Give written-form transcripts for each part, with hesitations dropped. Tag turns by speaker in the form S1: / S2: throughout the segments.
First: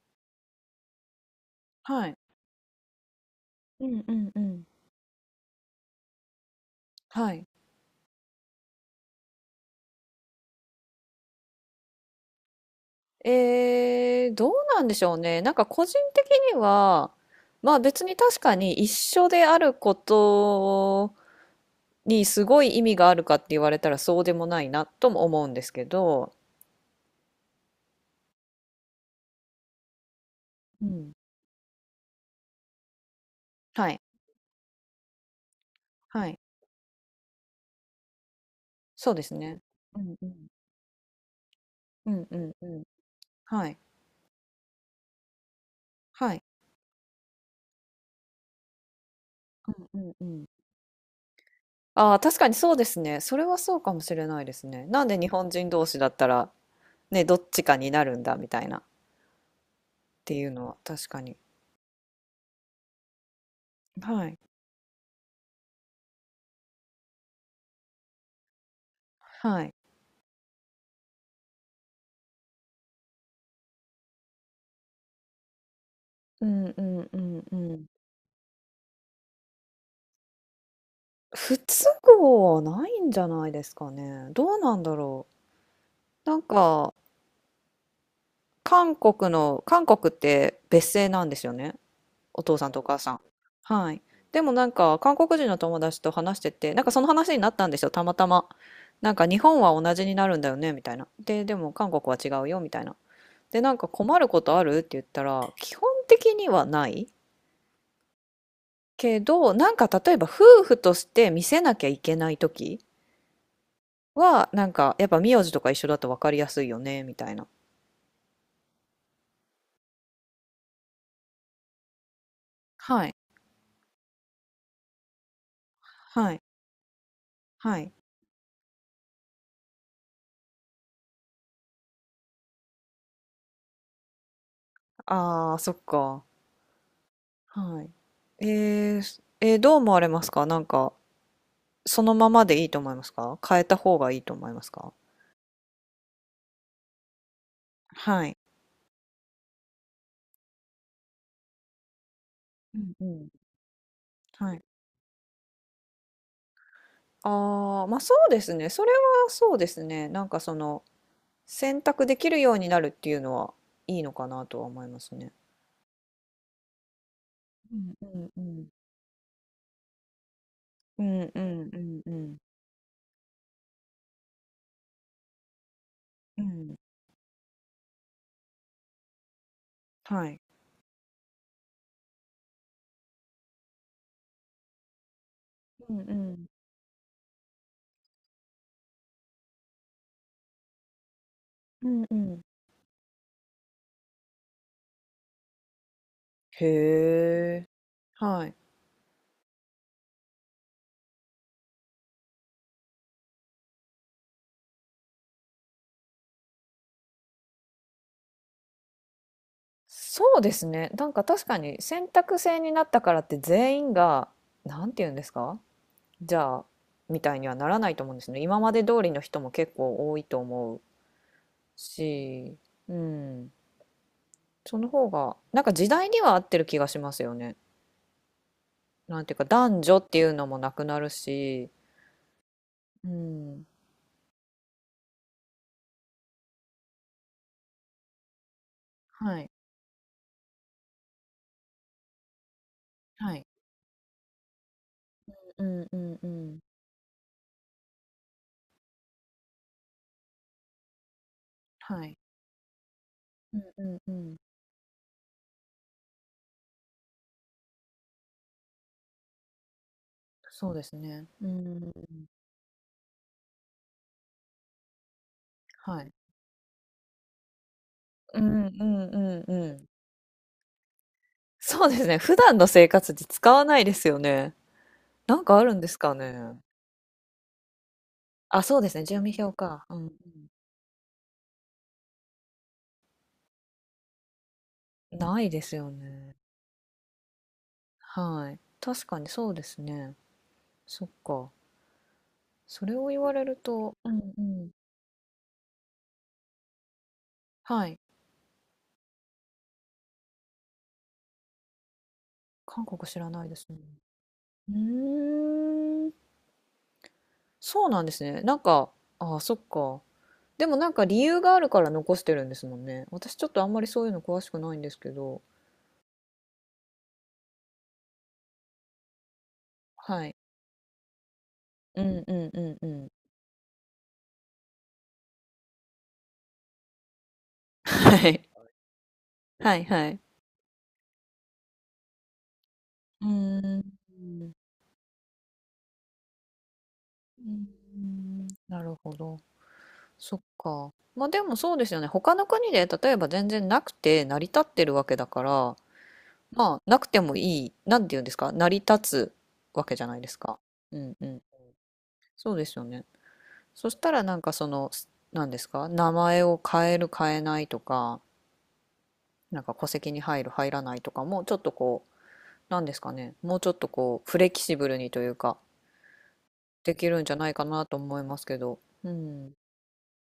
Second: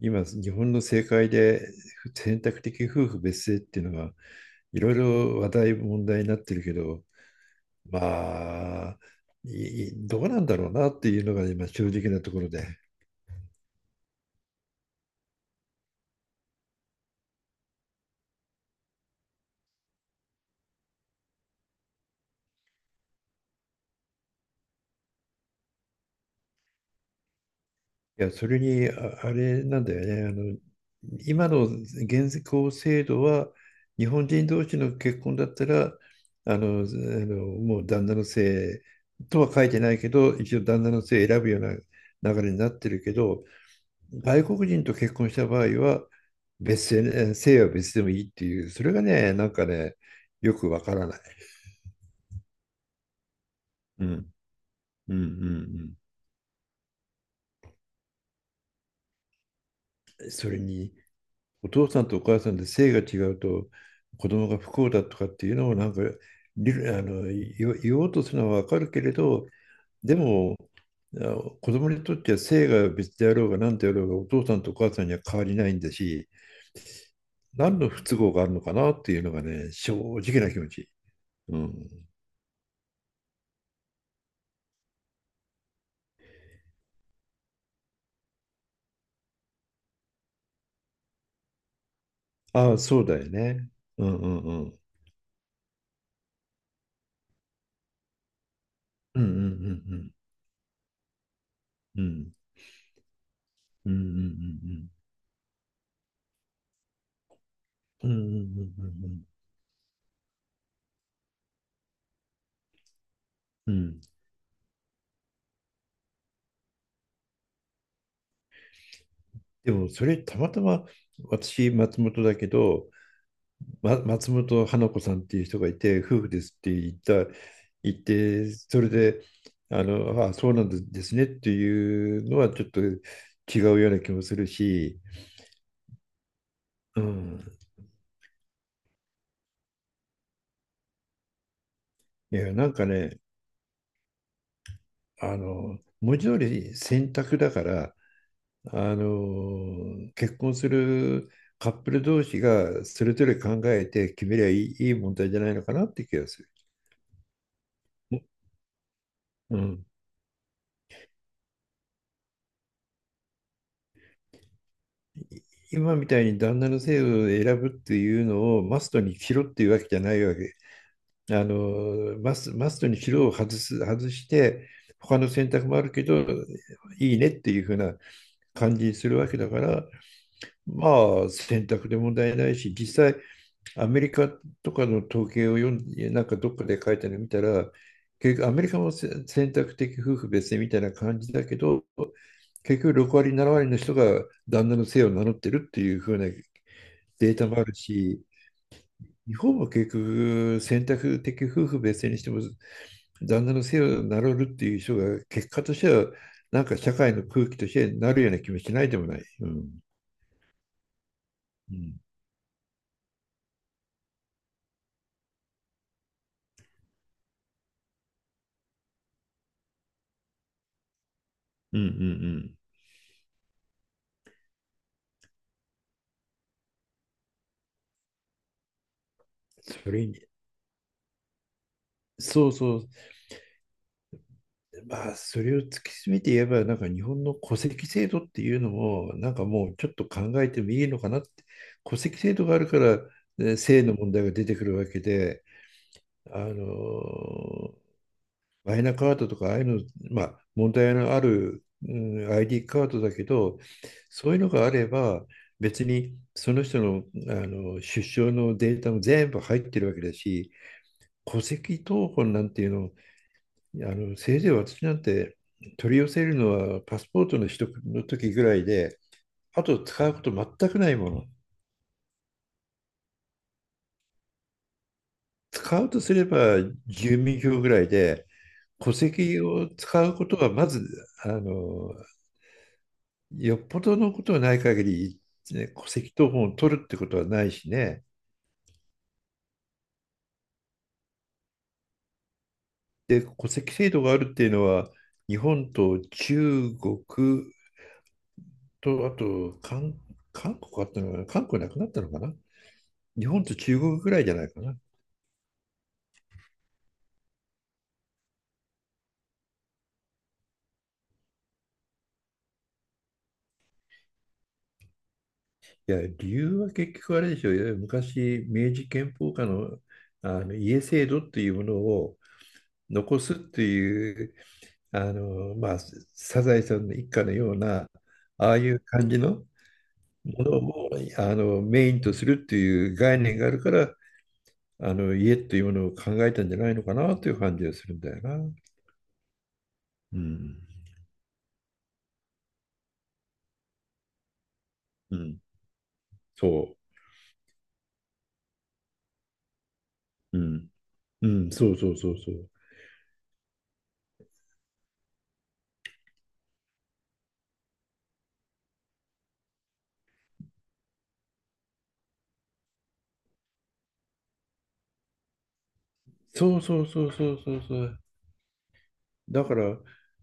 S1: 今、日本の政界で
S2: はい。
S1: 選択的夫婦別姓ってい
S2: う
S1: うの
S2: んう
S1: が
S2: んうん。
S1: いろいろ話題、問題になってるけど、
S2: はい。
S1: まあ、どうなんだろうなっていうのが今、正直なところで。
S2: どうなんでしょうね。なんか個人的には、まあ別に確かに一緒であることにすごい意味があるかって言われたらそうでもないなとも思うんですけど、
S1: いや、それに、あれなんだよね。
S2: うん。
S1: 今の現行制度は、
S2: はい。
S1: 日本人同士の結婚だったら、
S2: はい。
S1: もう旦那の姓
S2: そうです
S1: とは
S2: ね。
S1: 書いてな
S2: う
S1: いけ
S2: んう
S1: ど、
S2: ん。
S1: 一応旦那の姓選ぶよう
S2: うん
S1: な
S2: う
S1: 流れ
S2: ん
S1: に
S2: う
S1: なっ
S2: ん。
S1: てるけど、
S2: はい。
S1: 外国人と結婚した場合は
S2: はい。
S1: 別姓ね、姓は別でもいいっていう、それがね、なんかね、
S2: うんうんうん。
S1: よくわからない。
S2: ああ、確かにそうですね。それはそうかも
S1: うん、
S2: しれないですね。なん
S1: うん、う
S2: で日本人同
S1: ん
S2: 士だったら、ね、どっちかになるんだみたいなっ
S1: うん。
S2: てい
S1: そ
S2: う
S1: れ
S2: のは
S1: に、
S2: 確かに。
S1: お父さんとお母さんで姓が違うと
S2: は
S1: 子
S2: い。
S1: 供が不幸だとかっていうのをなんか理あの言おうとするのはわかるけれど、
S2: はい。
S1: でも、あ子供にとっては姓が別であろうが何であろうがお父さんとお母さんには変わりないんだし、
S2: うんうんうんう
S1: 何
S2: ん。
S1: の不都合があるのかなっていうのがね、正直な気持ち。う
S2: 不都
S1: ん
S2: 合はないんじゃないですかね。どうなんだろう。なんか、韓国の、韓国って別姓なんですよね。お父さん
S1: ああ、
S2: とお母
S1: そう
S2: さ
S1: だ
S2: ん。
S1: よね。
S2: はい。
S1: うんうん
S2: でもな
S1: う
S2: ん
S1: ん。
S2: か、韓国人の友達と話してて、なんかその話になったんですよ、たまたま。なん
S1: うん
S2: か
S1: うんう
S2: 日
S1: ん
S2: 本は同
S1: う
S2: じ
S1: ん。
S2: になるんだよね、みたいな。で、でも韓国
S1: う
S2: は違
S1: ん
S2: うよ、みたいな。で、なんか
S1: うんうんう
S2: 困ることあるって言
S1: ん。
S2: ったら、基本的にはない。
S1: うんうんうんうんう
S2: け
S1: ん。
S2: ど、なんか例えば夫婦として見せなきゃいけない時は、なんかやっぱ名字とか一緒だと分かりやすいよね、みたいな。
S1: でもそれたまたま私松本だけど、
S2: はい、
S1: 松本花子さんっていう人がいて夫婦
S2: は
S1: で
S2: い、
S1: すって
S2: はい。
S1: 言ってそれでそうなんですねっていうのはちょっと違うような気もするし、
S2: ああ、そっか。
S1: うん、
S2: はい。えー、どう思われますかなんか、そのま
S1: い
S2: ま
S1: や
S2: でい
S1: な
S2: い
S1: ん
S2: と
S1: か
S2: 思います
S1: ね
S2: か変えた方がいいと思いますか？
S1: 文字通り選択だから
S2: はい。
S1: 結婚するカップル同士
S2: う
S1: が
S2: んう
S1: それぞ
S2: ん。
S1: れ考えて決めりゃ
S2: は
S1: い
S2: い。
S1: い、いい問題じゃないのかなって気がする。
S2: ああ、まあそうですね。それはそ
S1: う
S2: うです
S1: ん、
S2: ね。なんかその、選択できるようになるっていうのはいいのかなとは思いますね。
S1: 今みたいに旦那の姓を選ぶっ
S2: うん
S1: て
S2: う
S1: いう
S2: んう
S1: のを
S2: ん
S1: マストにしろっていうわけじゃないわけ。
S2: うんうんうんうん。
S1: マストにしろを外す、外して他の選択もあるけど
S2: うん。
S1: いいねっていうふうな感じにするわけだから
S2: はい。
S1: まあ選択で問題ないし、実際アメリカとかの統計を読ん
S2: うん
S1: で、
S2: う
S1: なんか
S2: ん。
S1: どっかで書いたの見たら、結局アメリカも選択的夫婦別姓みたいな感じだけど、
S2: うんうん。
S1: 結局6割、7割の人が旦那の姓を名乗ってるっていう風な
S2: へ
S1: データもあ
S2: え。
S1: るし、
S2: はい。
S1: 日本も結局選択的夫婦別姓にしても、旦那の姓を名乗るっていう人が結果としては、なんか社会の空気としてなるような気もしないでもない。うん。
S2: そうですね。なんか確か
S1: う
S2: に
S1: ん
S2: 選択制になったからって全員が、なんて言うんですかじゃあ、みたいにはならないと思うんですね。今まで通りの人も結構多いと思う
S1: うんうんうん。
S2: し、うん。その方が、なんか時代には合ってる気がしますよね。なんていうか、男
S1: そ
S2: 女
S1: れ
S2: って
S1: に、
S2: いうのもなくなるし、
S1: そうそう、
S2: うん。
S1: まあ、それを突き詰めて言えば、なんか日本の戸籍制度っていうのも、なん
S2: は
S1: か
S2: い。
S1: もうちょっと考えてもいいのかなって、戸籍制度があるから、
S2: はい。
S1: ね性の問題が出てくるわけで、
S2: うんうんう
S1: あ
S2: ん。
S1: の、マイナカードとか、ああいうの、まあ、問題のある、う
S2: はい。
S1: ん、ID カードだけ
S2: う
S1: ど、
S2: んうんう
S1: そう
S2: ん。
S1: いうのがあれば、別にその人の、出生のデータも全部入ってるわけだし、
S2: そうですね。
S1: 戸
S2: う
S1: 籍
S2: ん。
S1: 謄本なんていうのせいぜい私なんて取
S2: は
S1: り寄
S2: い。
S1: せるのはパスポートの取得の時
S2: う
S1: ぐらい
S2: んう
S1: で、
S2: んうん
S1: あ
S2: う
S1: と
S2: ん。
S1: 使うこと全くないもの。
S2: そうですね。普段の生活で使わないですよね。なんかあるん
S1: 使
S2: で
S1: う
S2: す
S1: とす
S2: か
S1: れば
S2: ね。
S1: 住民票ぐらいで、
S2: あ、そうで
S1: 戸
S2: すね。住民
S1: 籍
S2: 票
S1: を
S2: か。う
S1: 使
S2: ん
S1: うことはまず、あの、よっぽどのことはない限
S2: うん。
S1: り、
S2: ないで
S1: ね、
S2: す
S1: 戸
S2: よ
S1: 籍謄
S2: ね。
S1: 本を取るってことはないしね。
S2: はい。確かにそうですね。そっか。それを言
S1: で、
S2: われ
S1: 戸
S2: る
S1: 籍制
S2: と、
S1: 度
S2: う
S1: がある
S2: ん
S1: っ
S2: う
S1: ていうの
S2: ん。
S1: は、日本と中国
S2: はい。
S1: と、韓国あったのかな、韓国なくなったのかな。
S2: 韓国知
S1: 日
S2: ら
S1: 本
S2: ないで
S1: と
S2: すね。
S1: 中国ぐらいじゃないか
S2: う
S1: な。
S2: ーん。そうなんですね。なんか、あ、そっか。でもなんか理由があるから残してるんですもんね。私ちょっとあんまりそういうの詳しくないんですけど。
S1: いや、理由は結局あれでしょう。いわゆる昔、明治憲法下の、
S2: はい。
S1: あの家制度っていうもの
S2: う
S1: を
S2: んうんうんうん。
S1: 残すっていう、あの、まあ、サザエさんの一家のような、
S2: はい。
S1: ああいう感じの
S2: はいはい。
S1: ものをメインとするっていう概
S2: う
S1: 念があ
S2: ー
S1: るか
S2: ん。う
S1: ら、あの家っていうものを考えたんじゃないのかなという
S2: ー
S1: 感じがするんだよな。
S2: んなるほど。
S1: う
S2: そっ
S1: ん。
S2: か。まあでもそうですよね。他の国で例えば全然なくて成り立ってるわけ
S1: う
S2: だ
S1: ん。
S2: から、ま
S1: そ
S2: あなくてもいい、なんて言うんですか、成り立つわけじゃないです
S1: う。う
S2: か。
S1: ん。
S2: うんう
S1: う
S2: ん。
S1: ん。そうそうそうそう。
S2: そうですよね。そしたらなんかその、なんですか、名前を変える変えないとか、なんか戸籍に入る入らないとかもちょっとこうなんですかねもうちょっとこうフレキシブルにというか
S1: そうそう
S2: で
S1: そ
S2: き
S1: う
S2: るん
S1: そ
S2: じゃ
S1: う
S2: な
S1: そ
S2: い
S1: う
S2: か
S1: そ
S2: なと
S1: う。
S2: 思いますけどう
S1: だ
S2: ん
S1: から、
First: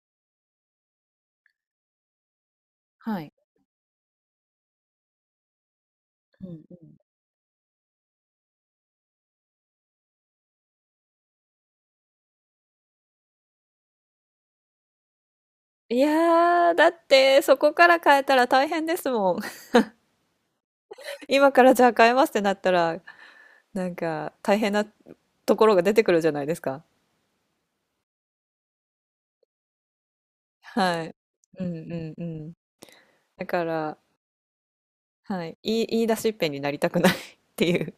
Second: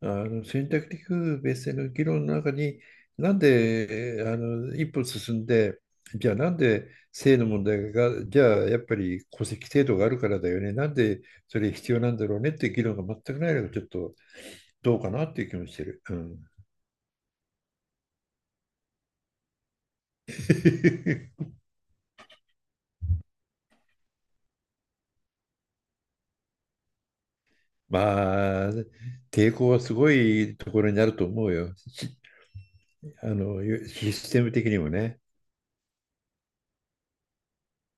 S1: あの選択的夫婦別姓の議論の中に、
S2: はい
S1: なんで一歩進んで、じゃあ
S2: うん
S1: なん
S2: う
S1: で
S2: ん
S1: 性の問題が、じゃあやっぱり戸籍制度があるからだよね、なんでそれ必要なんだろうねっていう議論が全くないのがちょっとどうかなっていう気もして
S2: い
S1: る。うん
S2: やーだってそこから変えたら大変ですもん。 今 からじゃあ変えますってなったらなんか大変なところが出てくるじゃないですか
S1: まあ、抵抗はすごいところに
S2: は
S1: な
S2: い
S1: ると思う
S2: う
S1: よ。
S2: んうんうん
S1: あ
S2: だ
S1: の、
S2: から
S1: システム的にもね。
S2: はい言い出しっぺになりたくない っていう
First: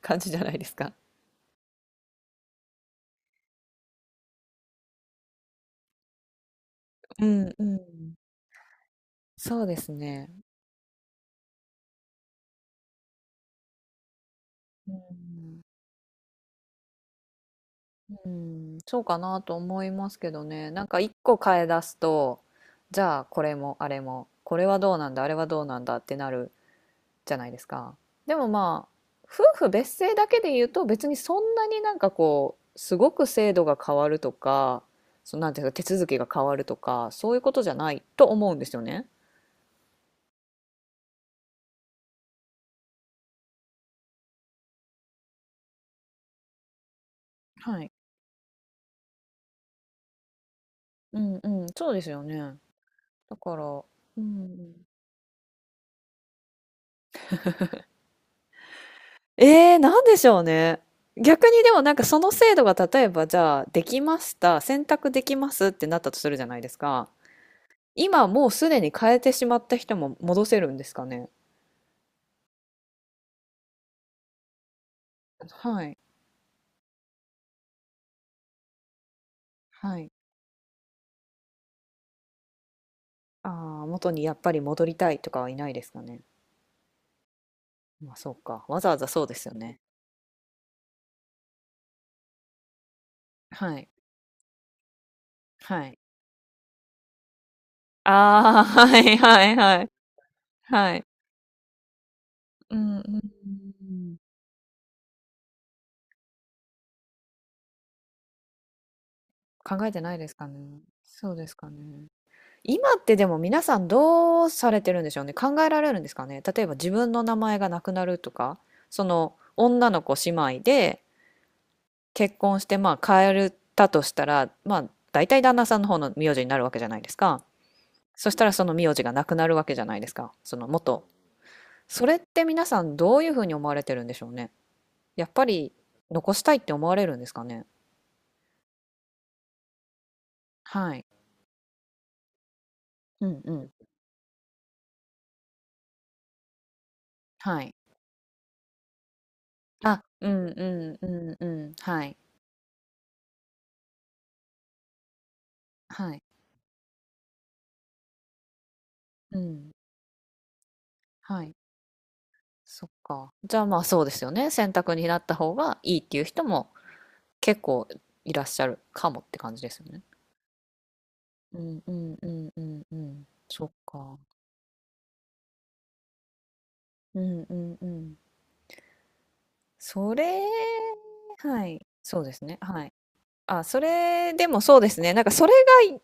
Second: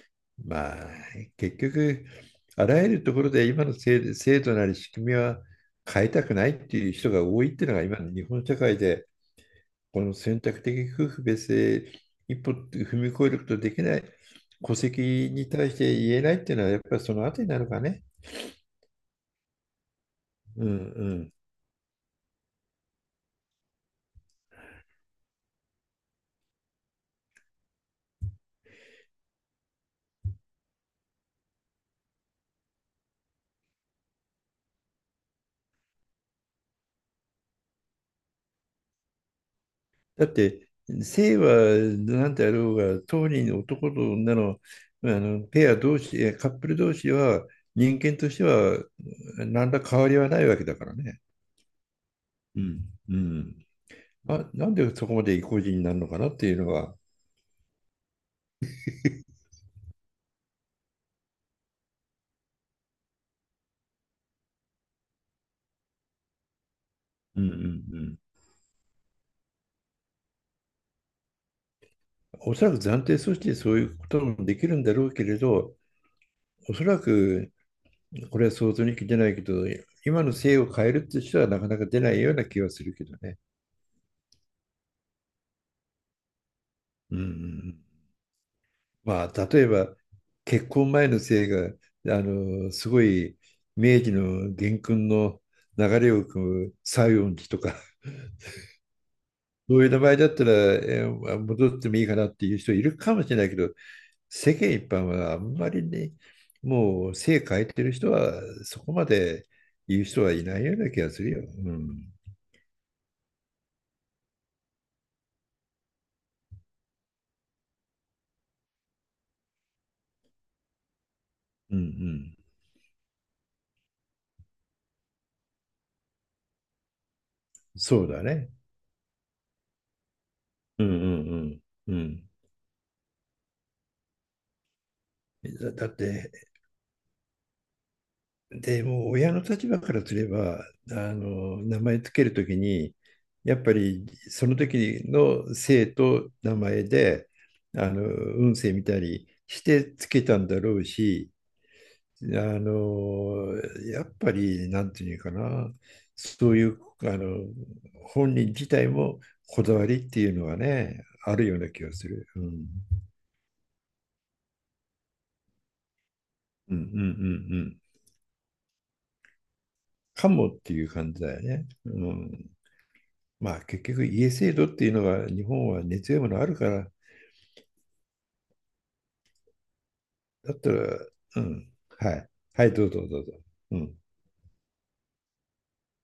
S2: 感じじゃないで
S1: ま
S2: す
S1: あ、
S2: か
S1: 結局、あらゆるところで今の制度なり仕組みは変えたくないっていう人が
S2: う
S1: 多
S2: ん
S1: いっ
S2: う
S1: ていうのが今の
S2: ん
S1: 日本社会で、
S2: そうです
S1: この
S2: ね
S1: 選択的夫婦別姓一歩踏み越えることできない、戸
S2: う
S1: 籍に
S2: ん
S1: 対して言えないっていうのは、やっぱりそのあたりなのかね。
S2: うん、そうかなと思いますけど
S1: うん
S2: ね。
S1: う
S2: なんか一
S1: ん。
S2: 個変え出すと、じゃあこれもあれも、これはどうなんだ、あれはどうなんだってなるじゃないですか。でもまあ、夫婦別姓だけで言うと別にそんなになんかこう、すごく制度が変わるとか、そうなんていうか手続きが変わるとか、そういうことじゃないと思うんですよね。
S1: だって、性は何であろうが、当人男と女の、ペア同士、カップル同士は
S2: はい。
S1: 人間としては何ら変わりはないわけだから
S2: う
S1: ね。
S2: んうん、そうですよね。
S1: うん、う
S2: だから、
S1: ん、
S2: う
S1: あ、な
S2: ん。
S1: んでそこまで意固地になるのかなっていうのは、
S2: なんでしょうね。逆にでもなんかその制度が例えばじゃあできました、選択できますってなったとするじゃないですか。
S1: うん、うん、うん。
S2: 今もうすでに変えてしまった人も戻せるんですかね。
S1: おそらく暫定措置でそういうこともできるんだろうけれど、
S2: はい。
S1: おそらくこれは想像に聞いてないけど、
S2: はい。
S1: 今の制を変えるって人はなかなか出ないような気はするけどね。
S2: ああ、元にやっぱり戻りたいとかはいないですかね。
S1: うんうんうん、
S2: まあそうか。わざわざそ
S1: ま
S2: うで
S1: あ、
S2: すよ
S1: 例え
S2: ね。
S1: ば結婚前の制が、すごい
S2: はい。
S1: 明治の元勲の
S2: はい。
S1: 流れを組む西園寺とか、
S2: ああ、はいはい
S1: そ
S2: は
S1: う
S2: い。
S1: いう名前だったら、
S2: はい。
S1: 戻ってもいいかなっていう人
S2: う
S1: い
S2: ん
S1: る
S2: う
S1: か
S2: ん
S1: もしれないけど、
S2: うん。
S1: 世間一般はあんまりね、もう性変えてる人はそこまで
S2: 考え
S1: 言
S2: て
S1: う
S2: ない
S1: 人
S2: で
S1: は
S2: す
S1: い
S2: か
S1: ないよう
S2: ね。
S1: な気がする
S2: そう
S1: よ。
S2: ですか
S1: う
S2: ね。
S1: ん。
S2: 今ってでも皆さんどうされてるんでしょうね。考えられるんですかね。例えば自分の名前がなくなるとか、その女の子姉妹で
S1: うんう
S2: 結
S1: ん。
S2: 婚してまあ変えたとしたら、まあ大体旦那さんの方の名字になるわけじゃないですか。
S1: そうだ
S2: そした
S1: ね。
S2: らその名字がなくなるわけじゃないですか。その
S1: うん
S2: 元。
S1: うんうん。
S2: それって皆さんどういうふうに思われてるんでしょうね。やっぱり
S1: だって、
S2: 残したいって思われるんですかね。
S1: でも親の立場からすれば、
S2: は
S1: あ
S2: い。
S1: の名前つけるときに、
S2: うんう
S1: やっ
S2: ん。
S1: ぱりその時の姓と名前で、
S2: はい。
S1: あの運勢見たりして
S2: あ、
S1: つけ
S2: う
S1: た
S2: ん
S1: ん
S2: う
S1: だろう
S2: ん
S1: し、
S2: うんうん。はい。
S1: あの、やっぱり、なんていうかな、
S2: はい。
S1: そういう、あの、本人自体も
S2: う
S1: こ
S2: ん。
S1: だわりっていうのはね、あ
S2: は
S1: る
S2: い。
S1: ような気がする。うん。
S2: そっか。じゃあまあそうですよね。選択になった方がいいっていう人も
S1: うんうんうんう
S2: 結
S1: ん。
S2: 構いらっしゃるかもって感じですよね。
S1: かもっていう感じだよ
S2: う
S1: ね。
S2: んう
S1: う
S2: んう
S1: ん。
S2: んうんうん。
S1: まあ、
S2: そっ
S1: 結局、
S2: か。
S1: 家制度っていうのは、日本は根強いものあるから、
S2: うんうんうん。それ、
S1: だったら、う
S2: は
S1: ん。
S2: い。
S1: は
S2: そう
S1: い。
S2: ですね。
S1: はい、
S2: は
S1: どう
S2: い。
S1: ぞどうぞ。
S2: あ、
S1: う
S2: そ
S1: ん。
S2: れでもそうですね。なんかそれ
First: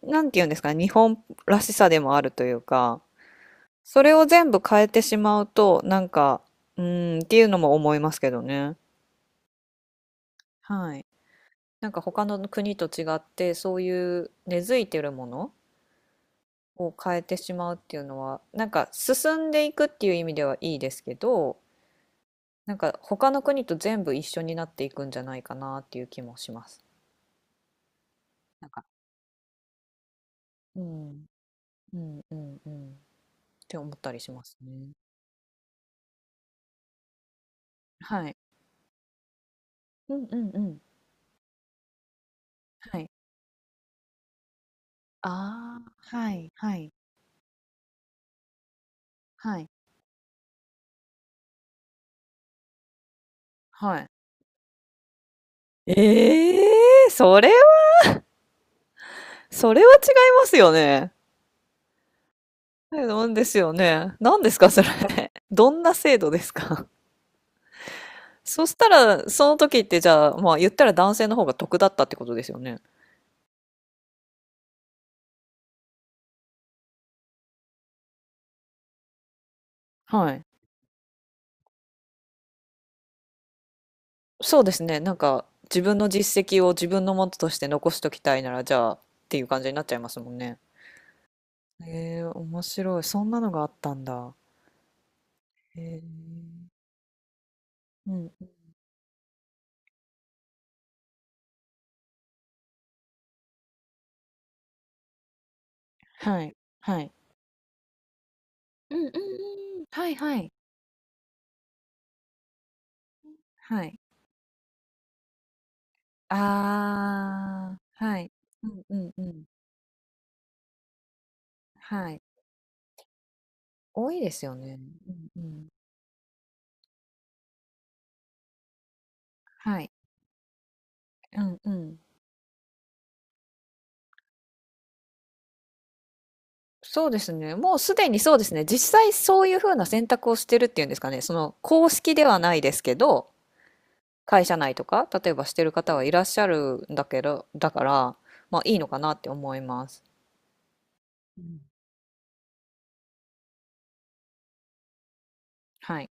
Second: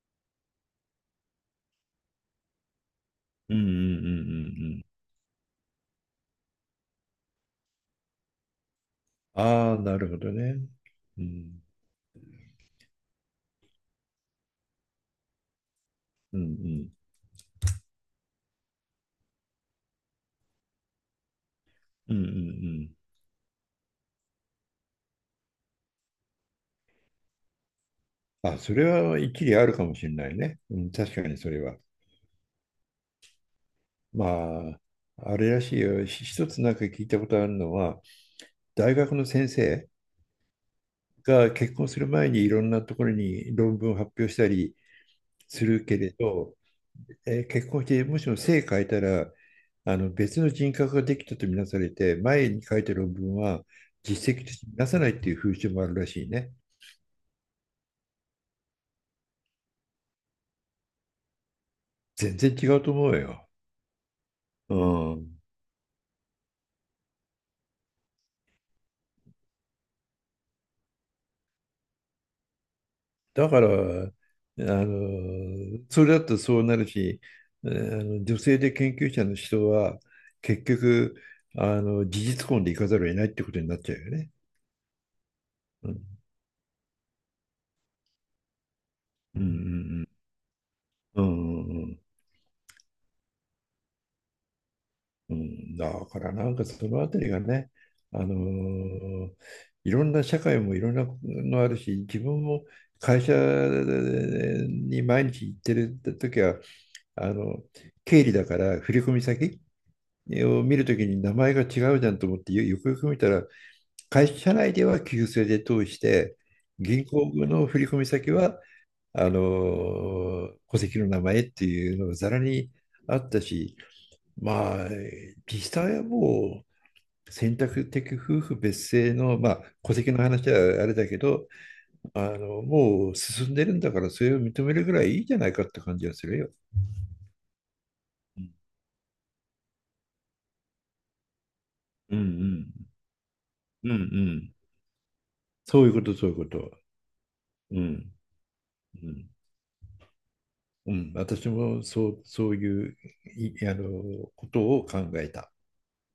S2: が、なんていうんですかね、日本らしさでもあるというか、
S1: うんうんうんう
S2: それを全部変
S1: ん
S2: えてしまうと、なんか、うーんっていうのも思いますけどね。
S1: うん。ああ、なるほどね。
S2: はい。
S1: うん。
S2: なんか他の国と違ってそういう根付いてるもの
S1: うんうん。
S2: を変えてしまうっていうのはなんか進んでいくっていう意味ではいいですけど
S1: うんうんう
S2: なん
S1: ん。
S2: か他の国と全部一緒になっていくんじゃないかなっていう気もします。
S1: あ、
S2: なん
S1: そ
S2: か、
S1: れは一理あるかもしれないね。う
S2: う
S1: ん、
S2: ん、
S1: 確かにそれは。
S2: うんうんうんって思ったり
S1: ま
S2: しますね。
S1: あ、あれらしいよ。一つなんか聞いたことあるのは、
S2: はい。
S1: 大学の先生
S2: うんうんうん。
S1: が結婚する前にいろんなと
S2: は
S1: こ
S2: い。
S1: ろに論文を発表したり
S2: あ
S1: する
S2: あ、
S1: けれ
S2: はい
S1: ど、
S2: はい
S1: 結婚してもしも姓変えたら、
S2: はい
S1: あの別の人格ができたとみなされて、前に書いた論文は
S2: はい。
S1: 実績としてみなさないっていう風習もあるらしいね。
S2: ええー、それは、それは違いますよね。
S1: 全然違うと思う
S2: なんで
S1: よ。
S2: すよね。何ですか、
S1: う
S2: それ。
S1: ん。
S2: どんな制度ですか。そしたら、その時ってじゃあ、まあ言ったら男性の方が得だったってことですよね。
S1: だから、あの、それだとそうなるし、女性で研究者の人は、
S2: はい。
S1: 結局、事実婚でいかざるを得ないってことになっちゃうよね。
S2: そうですね。なんか、自
S1: う
S2: 分
S1: ん、
S2: の実績を自分のものとして残しときたいなら、じゃあ、って
S1: う
S2: いう感じになっちゃい
S1: ん、
S2: ますもんね。
S1: うん、うん、うん、うん
S2: 面白い。そんなのがあったんだ。
S1: うん
S2: え
S1: だからなんか
S2: ー
S1: そのあたりがね、
S2: う
S1: あ
S2: ん。
S1: のーいろんな社会もいろんなのあるし、自分も会社に毎日行ってる時
S2: はい。
S1: は、
S2: はい。
S1: あの、経理だから振
S2: うんうんう
S1: 込先
S2: んうん。はいはい。
S1: を見るときに名前が違うじゃんと思ってよくよく見たら
S2: はい。
S1: 会社内では旧姓で通して銀行の
S2: ああ、
S1: 振込
S2: はい。
S1: 先は
S2: うんうんう
S1: あの
S2: ん。
S1: 戸籍の名前っていうの
S2: は
S1: が
S2: い。
S1: ざらにあったし、
S2: 多いですよね。
S1: まあ
S2: うんうん。
S1: 実際はもう選択的夫婦別姓の、まあ、
S2: はい。
S1: 戸籍の話はあれだけ
S2: う
S1: ど
S2: んうん。
S1: あのもう進んでるんだからそれを認めるぐらいいいじゃないかって感じがするよ。
S2: そうですね。もうすでにそう
S1: う
S2: で
S1: ん
S2: すね。実際そういう風な選択をしてるっていうんですかね。その公式
S1: う
S2: ではないです
S1: ん
S2: けど、
S1: うんうんう
S2: 会
S1: ん。
S2: 社内とか、例えばしてる
S1: そういう
S2: 方
S1: こ
S2: はい
S1: と
S2: らっ
S1: そういう
S2: しゃ
S1: こと。
S2: るんだけど、だ
S1: う
S2: か
S1: ん
S2: ら、まあいいのか
S1: う
S2: なって
S1: ん
S2: 思います。
S1: うん、
S2: う
S1: 私
S2: ん
S1: もそう、そういうあのことを考えた。
S2: はい。